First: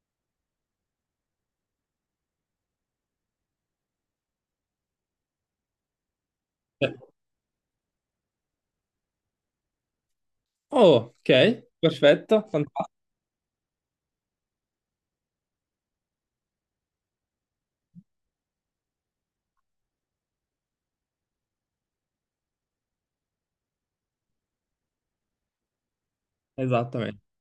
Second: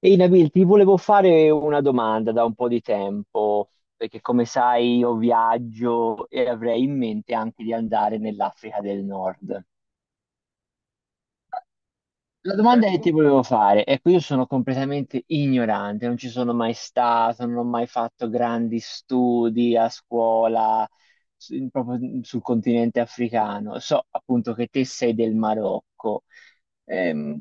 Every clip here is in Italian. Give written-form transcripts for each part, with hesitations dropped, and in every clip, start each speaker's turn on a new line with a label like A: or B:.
A: Ehi Nabil, ti volevo fare una domanda da un po' di tempo, perché come sai io viaggio e avrei
B: Eh,
A: in mente anche di andare nell'Africa del Nord.
B: Oh, ok, perfetto,
A: La domanda
B: fantastico,
A: che ti volevo fare, ecco, io sono completamente ignorante, non ci sono mai stato, non ho mai fatto grandi studi a scuola, proprio sul continente africano. So appunto che te sei del Marocco.
B: esattamente.
A: Ehm,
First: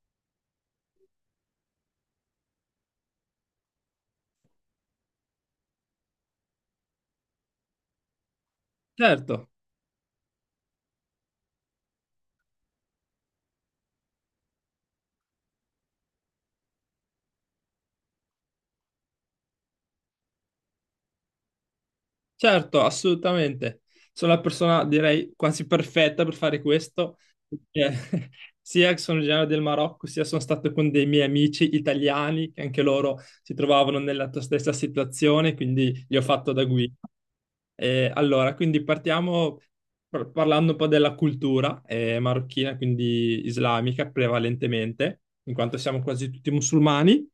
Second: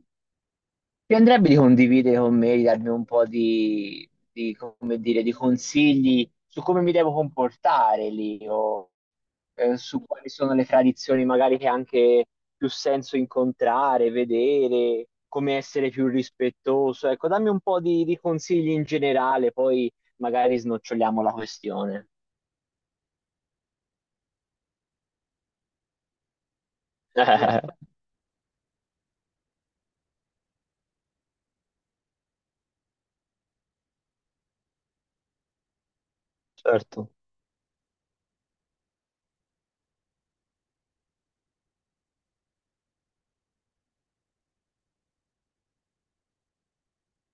A: Ti andrebbe di condividere con me, di darmi un po' come dire, di consigli su come mi devo comportare lì o
B: Certo,
A: su quali sono le tradizioni magari che ha anche più senso incontrare, vedere, come essere più rispettoso. Ecco, dammi un po' di consigli in generale, poi magari snoccioliamo la questione.
B: certo, assolutamente. Sono la persona, direi, quasi perfetta per fare questo, perché sia che sono originario del Marocco, sia sono stato con dei miei amici italiani, che anche loro si trovavano nella tua stessa situazione, quindi li ho fatto da guida.
A: Certo.
B: Allora, quindi partiamo parlando un po' della cultura marocchina, quindi islamica prevalentemente, in quanto siamo quasi tutti musulmani.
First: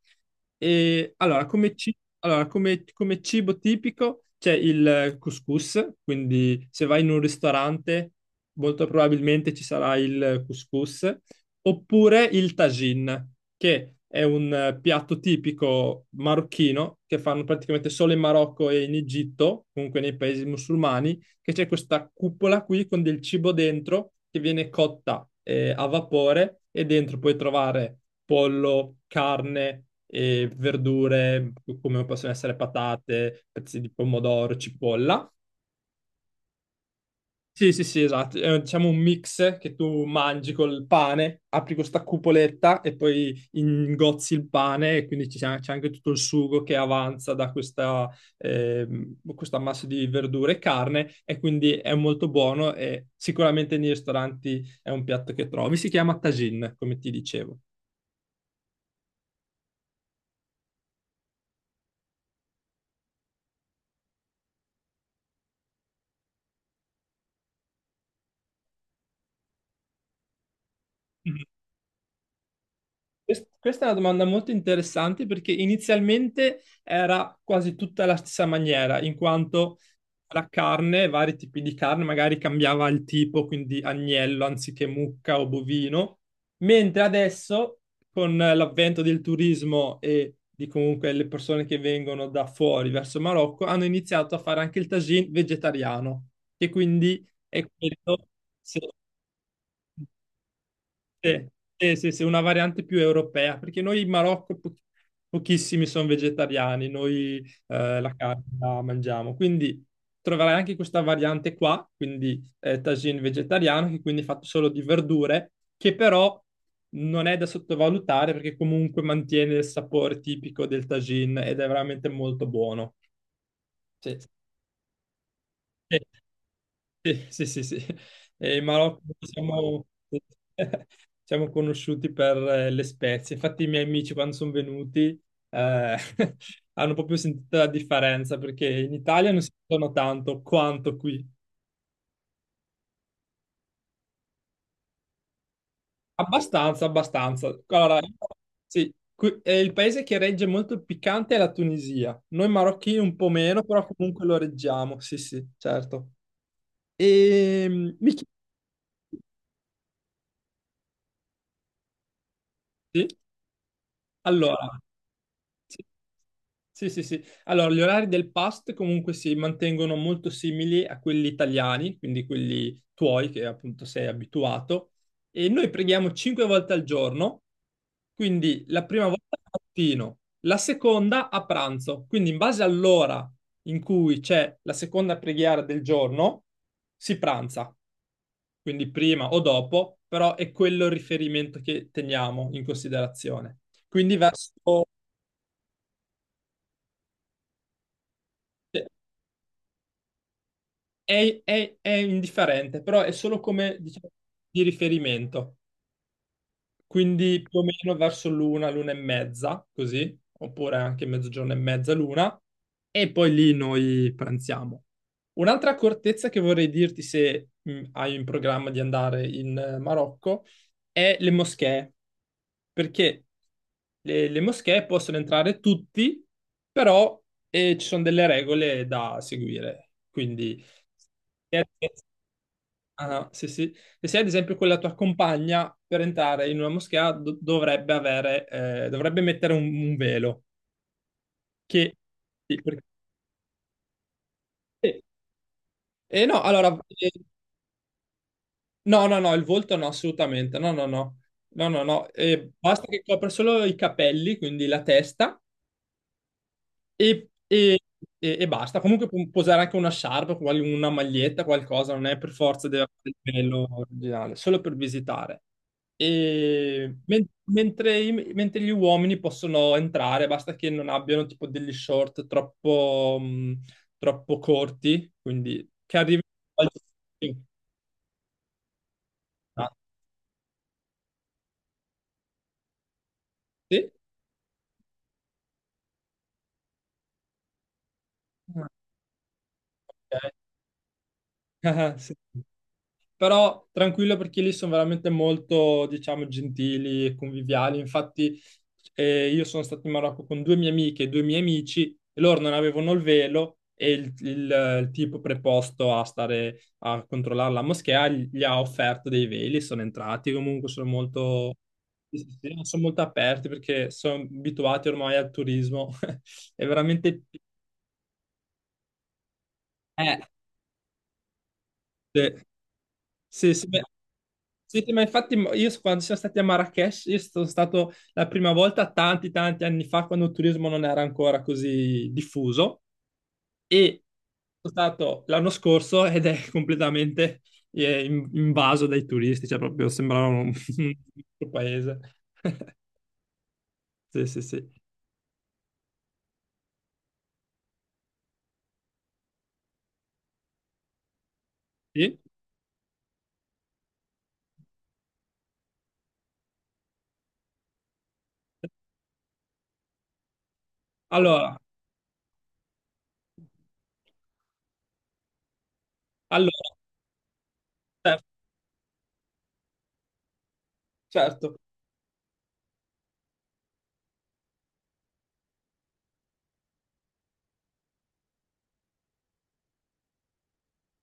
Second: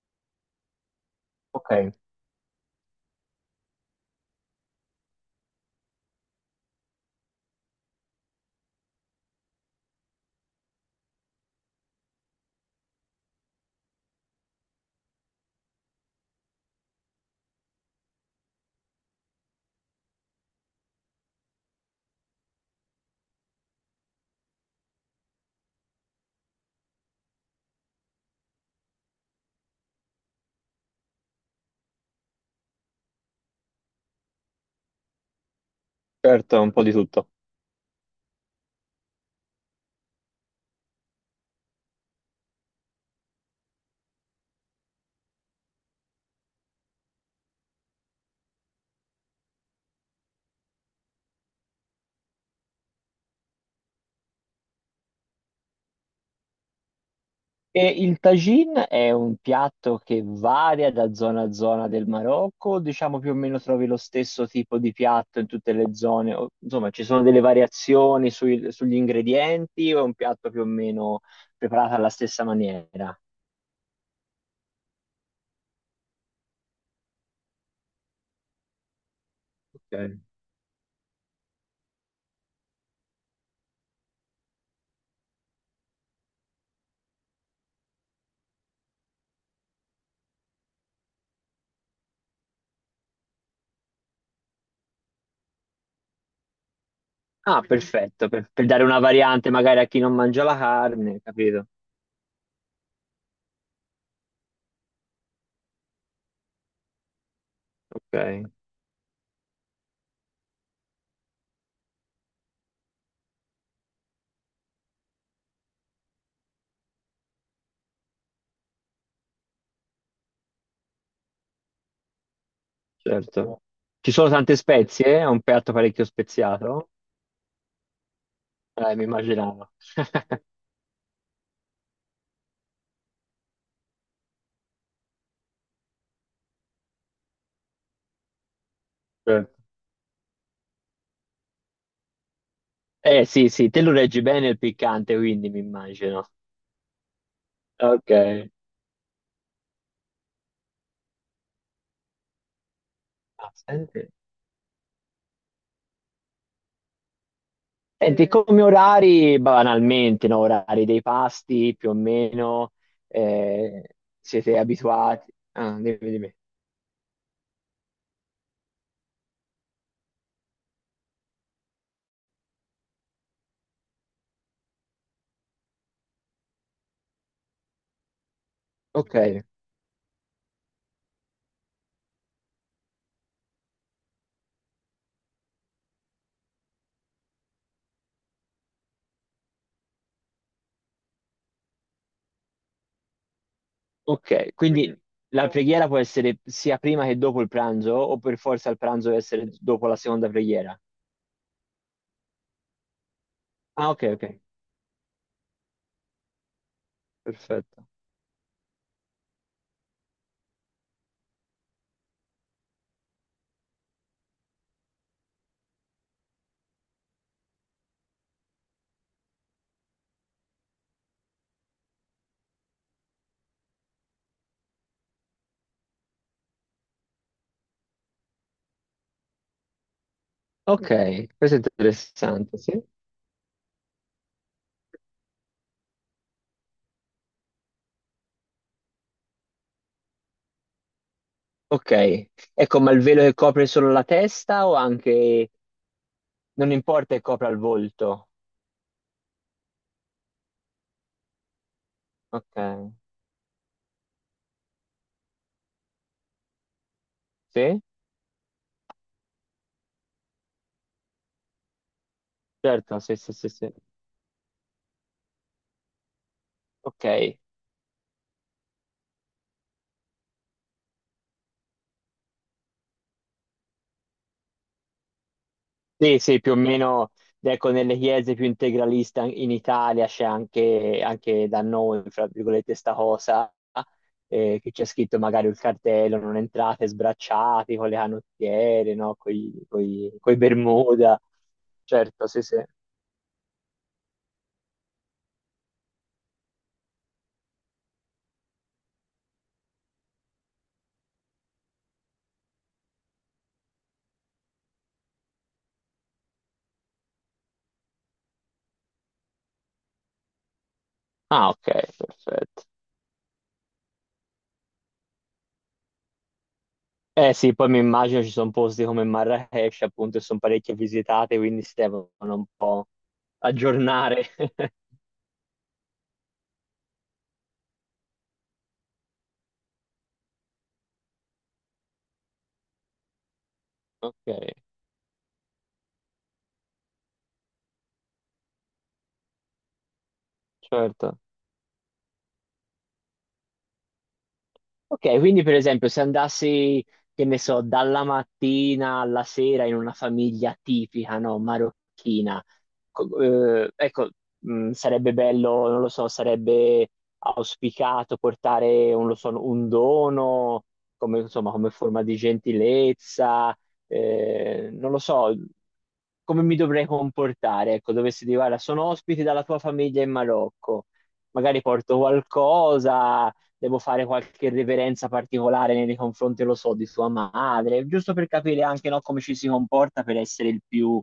B: E allora,
A: Ok,
B: come, ci- allora, come- come cibo tipico c'è il couscous, quindi se vai in un ristorante molto probabilmente ci sarà il couscous, oppure il tagine che è un piatto tipico marocchino che fanno praticamente solo in Marocco e in Egitto, comunque nei paesi musulmani, che c'è questa cupola qui con del cibo dentro che viene cotta a vapore e dentro puoi trovare pollo, carne e verdure come possono essere patate, pezzi di pomodoro, cipolla.
A: certo, un po' di tutto.
B: Sì, sì, sì, esatto. È, diciamo, un mix che tu mangi col pane, apri questa cupoletta e poi ingozzi il pane e quindi c'è anche tutto il sugo che avanza da questa, questa massa di verdure e carne, e quindi è molto buono e sicuramente nei ristoranti è un piatto che trovi. Si chiama tagine, come ti dicevo.
A: E il tagine è un piatto che varia da zona a zona del Marocco? Diciamo più o meno trovi lo stesso tipo di piatto in tutte le zone, o insomma ci sono delle variazioni sugli ingredienti, o è un piatto più o meno
B: Mhm.
A: preparato alla stessa maniera?
B: Questa è una domanda molto interessante perché inizialmente era quasi tutta la stessa maniera, in quanto
A: Ok.
B: la carne, vari tipi di carne, magari cambiava il tipo, quindi agnello anziché mucca o bovino, mentre adesso, con l'avvento del turismo e di comunque le persone che vengono da fuori verso il Marocco, hanno iniziato a fare anche il tagine vegetariano, che quindi
A: Ah,
B: è quello,
A: perfetto, per
B: sì,
A: dare una variante magari a chi non mangia la carne,
B: sì,
A: capito?
B: sì, sì, sì, una variante più europea, perché noi in Marocco pochissimi sono vegetariani, noi la carne
A: Ok,
B: la mangiamo, quindi troverai anche questa variante qua, quindi tagine vegetariano, che quindi è fatto solo di verdure, che però non è da sottovalutare perché comunque mantiene il sapore tipico del tagine ed è veramente molto buono.
A: certo. Ci
B: Sì,
A: sono tante spezie? È un piatto
B: sì.
A: parecchio speziato?
B: Sì, sì, sì, sì. E in Marocco
A: Mi immaginavo.
B: siamo, siamo conosciuti per le spezie. Infatti, i miei amici, quando sono venuti, eh, hanno proprio sentito la differenza perché in Italia non si
A: Certo.
B: sentono tanto quanto qui.
A: Eh sì, sì, te lo reggi bene il piccante, quindi mi immagino.
B: Abbastanza, abbastanza. Allora,
A: Ok.
B: sì, il paese che regge molto il piccante è la Tunisia. Noi marocchini un po'
A: Ah,
B: meno, però
A: senti,
B: comunque lo reggiamo. Sì, sì, certo. E mi
A: senti, eh, come orari, banalmente, no? Orari dei pasti, più o meno,
B: chiedi,
A: eh, siete
B: allora.
A: abituati? Ah,
B: Sì.
A: dimmi, dimmi.
B: Sì, sì, sì. Allora, gli orari del PAST comunque si mantengono molto simili a quelli italiani, quindi quelli tuoi che appunto sei abituato. E noi preghiamo 5 volte al giorno, quindi la prima
A: Ok,
B: volta al mattino, la seconda a pranzo. Quindi in base all'ora in cui c'è la seconda preghiera del giorno, si pranza, quindi prima o dopo, però è quello il riferimento che teniamo in considerazione. Quindi
A: ok.
B: verso,
A: Quindi, la preghiera può essere sia prima che dopo il pranzo, o per forza il
B: sì,
A: pranzo deve essere dopo la seconda preghiera?
B: è indifferente, però è solo, come
A: Ah, ok,
B: diciamo,
A: ok,
B: di riferimento, quindi più o
A: perfetto.
B: meno verso l'una, l'una e mezza, così, oppure anche mezzogiorno e mezza, l'una, e poi lì noi pranziamo. Un'altra accortezza che vorrei dirti se hai in programma di andare in Marocco è le moschee, perché le moschee possono entrare tutti, però ci sono delle regole da seguire, quindi...
A: Ok, questo è interessante, sì.
B: Ah, no, sì, sì. E se ad esempio quella tua compagna, per entrare in una moschea, dovrebbe mettere un velo,
A: Ok,
B: che... Sì,
A: ecco, ma il velo che copre solo la testa o
B: eh,
A: anche
B: no,
A: non
B: allora,
A: importa che copra il volto?
B: no, no, no, il volto no, assolutamente, no, no, no, no, no, no, basta
A: Ok.
B: che copra solo i capelli, quindi la testa. E, e-
A: Sì?
B: e basta. Comunque può usare anche una sciarpa, una maglietta, qualcosa, non è per forza deve
A: Certo,
B: avere
A: sì,
B: il
A: sì, sì,
B: livello
A: sì.
B: originale, solo per visitare. E
A: Ok.
B: men- mentre, i- mentre gli uomini possono entrare, basta che non abbiano tipo degli short troppo, troppo corti, quindi che
A: Sì,
B: arrivino
A: sì, più o
B: al...
A: meno, ecco, nelle chiese più integraliste in
B: Ah,
A: Italia c'è anche, anche da noi, fra virgolette, sta cosa,
B: sì.
A: che c'è scritto magari il cartello, non entrate sbracciati con le
B: Ah,
A: canottiere, no? Coi, coi,
B: ok.
A: coi Bermuda.
B: Sì.
A: Certo, sì, sì.
B: Però tranquillo perché lì sono veramente molto, diciamo, gentili e conviviali. Infatti, io sono stato in Marocco con due mie amiche e due miei amici e loro non avevano il velo, e il tipo preposto a stare a controllare la moschea gli ha offerto dei veli, sono entrati, comunque sono
A: Ah,
B: molto,
A: ok,
B: sì, sì, sì,
A: perfetto.
B: sono molto aperti perché sono abituati ormai al turismo. È veramente...
A: Eh sì, poi mi immagino ci sono posti come Marrakesh, appunto,
B: Eh,
A: che sono parecchio visitate, quindi si devono
B: sì,
A: un po'
B: sì, sì, beh,
A: aggiornare.
B: sì, sì, ma infatti quando siamo stati a Marrakesh, io sono stato la prima volta tanti tanti anni fa, quando il turismo non era ancora così diffuso, e
A: Ok,
B: sono stato l'anno scorso ed è completamente invaso dai turisti, cioè proprio sembrava un, un
A: certo.
B: altro paese. Sì, sì, sì.
A: Ok, quindi per esempio se andassi, che ne so, dalla mattina alla sera in una famiglia tipica, no,
B: Sì?
A: marocchina, ecco, sarebbe bello, non lo so, sarebbe auspicato portare, non lo so, un dono, come, insomma,
B: Allora,
A: come forma di gentilezza, non lo so, come mi
B: allora,
A: dovrei comportare, ecco,
B: certo,
A: dovessi dire, guarda, sono ospiti dalla tua famiglia in Marocco,
B: certo.
A: magari porto qualcosa, devo fare qualche reverenza particolare nei confronti, lo so, di sua madre, giusto per capire anche no, come ci si comporta per essere il più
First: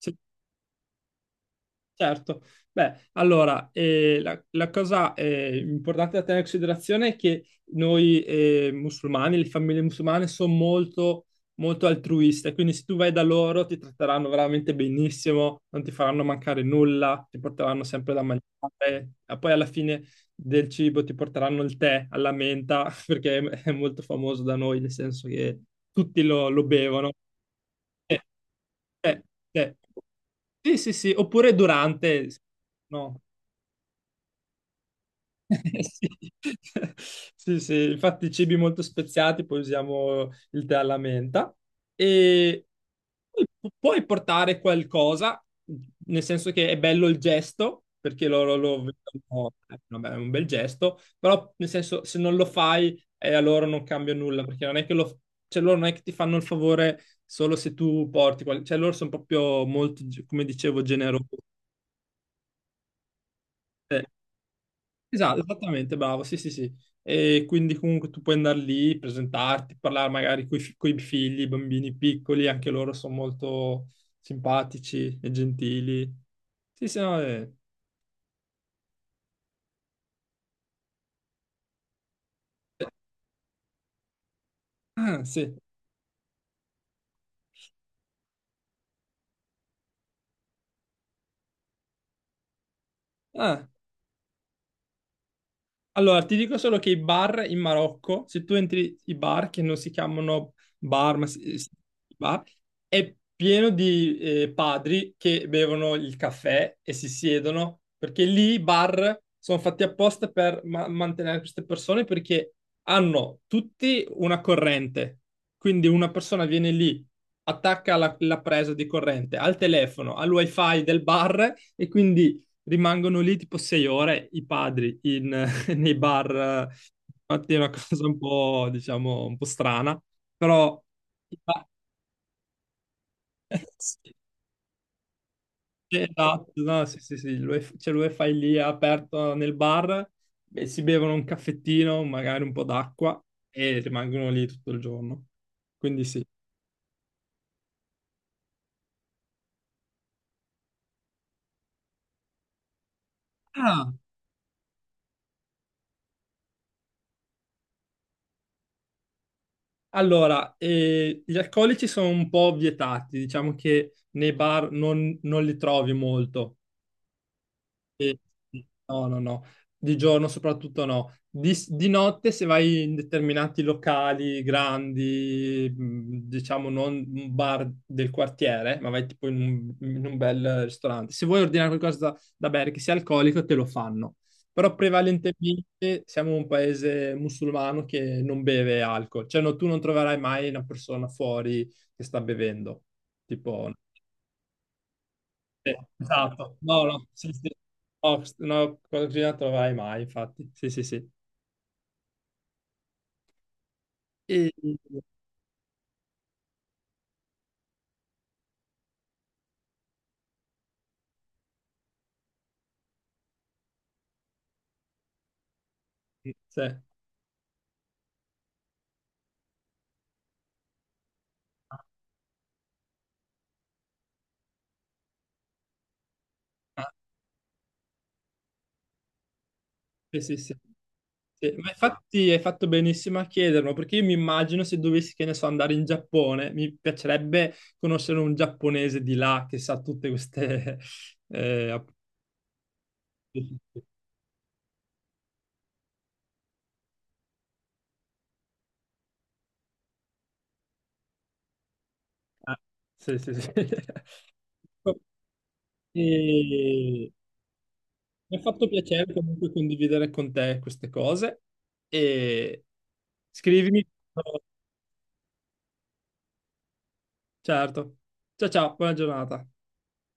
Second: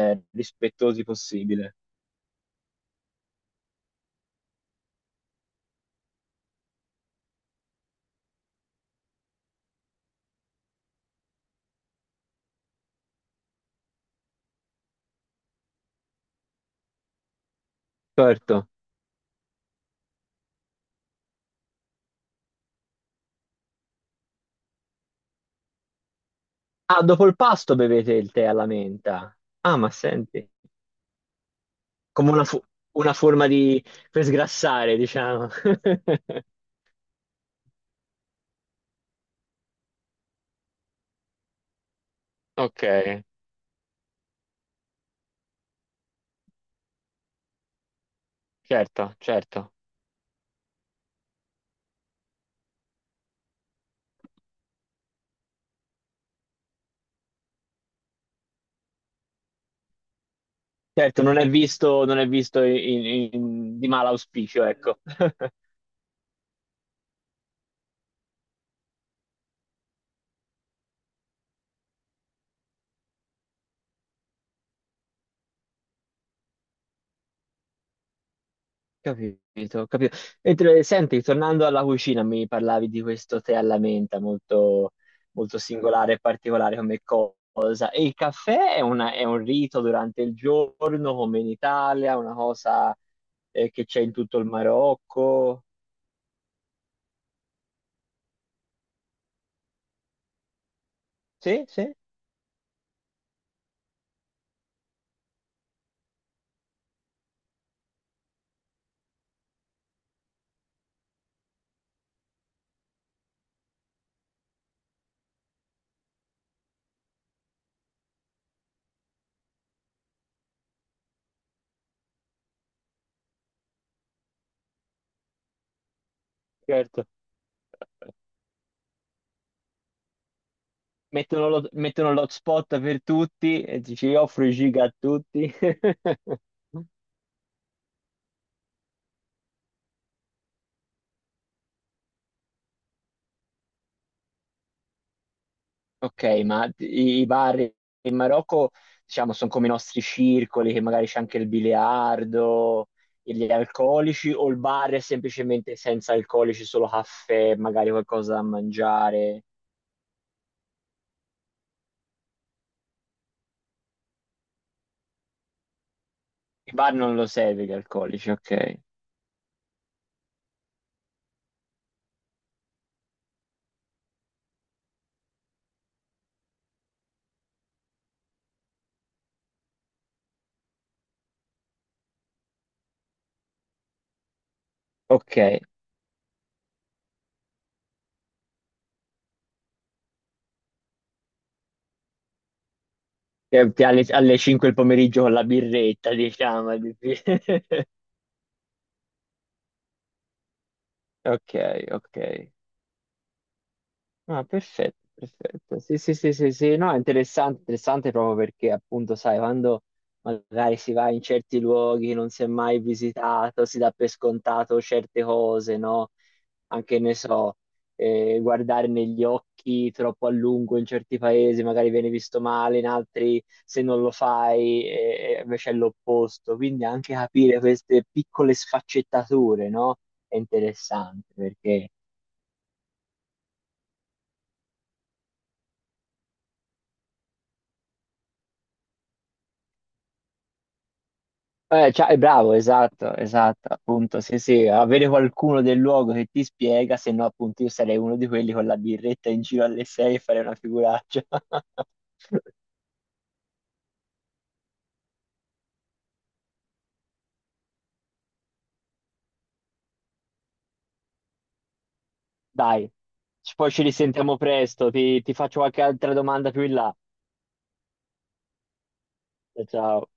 B: Sì,
A: rispettosi possibile.
B: certo, beh, allora, la, cosa importante da tenere in considerazione è che noi, musulmani, le famiglie musulmane, sono molto, molto altruiste, quindi se tu vai da loro ti tratteranno veramente benissimo, non ti faranno mancare nulla, ti porteranno sempre da
A: Certo.
B: mangiare, e poi alla fine del cibo ti porteranno il tè alla menta, perché è molto famoso da noi, nel senso che tutti lo
A: Ah,
B: bevono.
A: dopo il pasto bevete il tè alla
B: Cioè,
A: menta.
B: cioè,
A: Ah, ma senti,
B: sì, sì, sì, oppure durante,
A: come una, una
B: no,
A: forma di... per sgrassare, diciamo.
B: sì. Sì, sì, infatti cibi molto speziati, poi usiamo il tè alla menta, e
A: Ok,
B: poi puoi portare qualcosa, nel senso che è bello il gesto, perché loro lo
A: certo,
B: vedono,
A: certo.
B: vabbè, è un bel gesto, però nel senso se non lo fai a loro non cambia nulla, perché non è che lo, cioè, loro non è che ti fanno il favore solo se tu porti, qual- cioè loro sono proprio molto, come dicevo,
A: Certo,
B: generosi.
A: non è visto, non è visto di mal auspicio, ecco.
B: Esatto, esattamente, bravo, sì, sì, sì. E quindi comunque tu puoi andare lì, presentarti, parlare magari con i figli, i bambini piccoli, anche loro sono molto simpatici e gentili. Sì, sì, no, eh.
A: Capito, capito. Mentre, senti, tornando alla cucina, mi parlavi di questo tè alla menta, molto,
B: Ah, sì.
A: molto singolare e particolare come cosa. E il caffè è, è un rito durante il giorno, come in Italia, una cosa
B: Ah.
A: che c'è in tutto il Marocco.
B: Allora, ti dico solo che i bar in Marocco, se tu entri i bar che non si chiamano bar, ma
A: Sì, sì.
B: bar, è pieno di padri che bevono il caffè e si siedono, perché lì i bar sono fatti apposta per mantenere queste persone perché hanno tutti una corrente. Quindi una persona viene lì, attacca la presa di corrente al telefono, al wifi del bar, e quindi rimangono lì tipo 6 ore i padri in nei bar.
A: Certo.
B: Infatti è una cosa un po', diciamo, un po' strana, però i bar-
A: Mettono l'hotspot per tutti e dici
B: sì,
A: io offro i giga a tutti.
B: esatto, no, sì, sì, sì, l'UEF c'è l'UEFI lì aperto nel bar, e si bevono un caffettino, magari un po' d'acqua, e rimangono lì tutto il giorno. Quindi
A: Ok,
B: sì.
A: ma i bar in Marocco, diciamo, sono come i nostri circoli, che magari c'è anche il biliardo, gli
B: Ah,
A: alcolici, o il bar è semplicemente senza alcolici, solo caffè, magari qualcosa da mangiare?
B: allora, gli alcolici sono un po' vietati, diciamo che nei bar non li trovi molto.
A: I bar non lo serve gli
B: Sì,
A: alcolici,
B: sì.
A: ok.
B: No, no, no, di giorno soprattutto no. Di notte, se vai in determinati locali grandi, diciamo non un bar del quartiere, ma vai tipo in un, bel ristorante. Se vuoi ordinare qualcosa da bere che sia alcolico, te lo fanno. Però
A: Ok.
B: prevalentemente siamo un paese musulmano che non beve alcol, cioè no, tu non troverai mai una persona fuori che sta bevendo, tipo.
A: Alle, alle 5 del pomeriggio con la
B: Sì,
A: birretta,
B: esatto.
A: diciamo.
B: No, no, sì, sì. No, no, con Gina non troverai mai, infatti. Sì, sì, sì.
A: Ok, ok. Ah,
B: E-
A: perfetto, perfetto. Sì, sì, sì, sì, sì. No, è interessante, interessante proprio perché appunto, sai, quando magari si va in certi luoghi che non si è mai visitato, si dà per scontato certe cose, no?
B: sì.
A: Anche, ne so, guardare negli occhi troppo a lungo in certi paesi, magari viene visto male, in altri se non lo fai, invece è l'opposto. Quindi
B: Ah,
A: anche capire queste piccole sfaccettature, no?
B: sì, sì,
A: È
B: sì.
A: interessante
B: Sì, ma
A: perché...
B: infatti hai fatto benissimo a chiederlo, perché io mi immagino, se dovessi, che ne so, andare in Giappone, mi piacerebbe conoscere un giapponese di là che sa tutte queste... eh, app-
A: Cioè, è bravo, esatto,
B: sì, sì,
A: esatto,
B: sì.
A: appunto, sì, sì, avere qualcuno del luogo che ti spiega, se no appunto io sarei uno di quelli con la birretta in giro alle 6 e farei una figuraccia.
B: Ah, sì, sì, sì. E... Mi ha fatto piacere comunque condividere con te queste cose. E
A: Dai, poi ci
B: scrivimi,
A: risentiamo presto, ti faccio qualche altra domanda più in là.
B: certo. Ciao, ciao, buona giornata.
A: Ciao.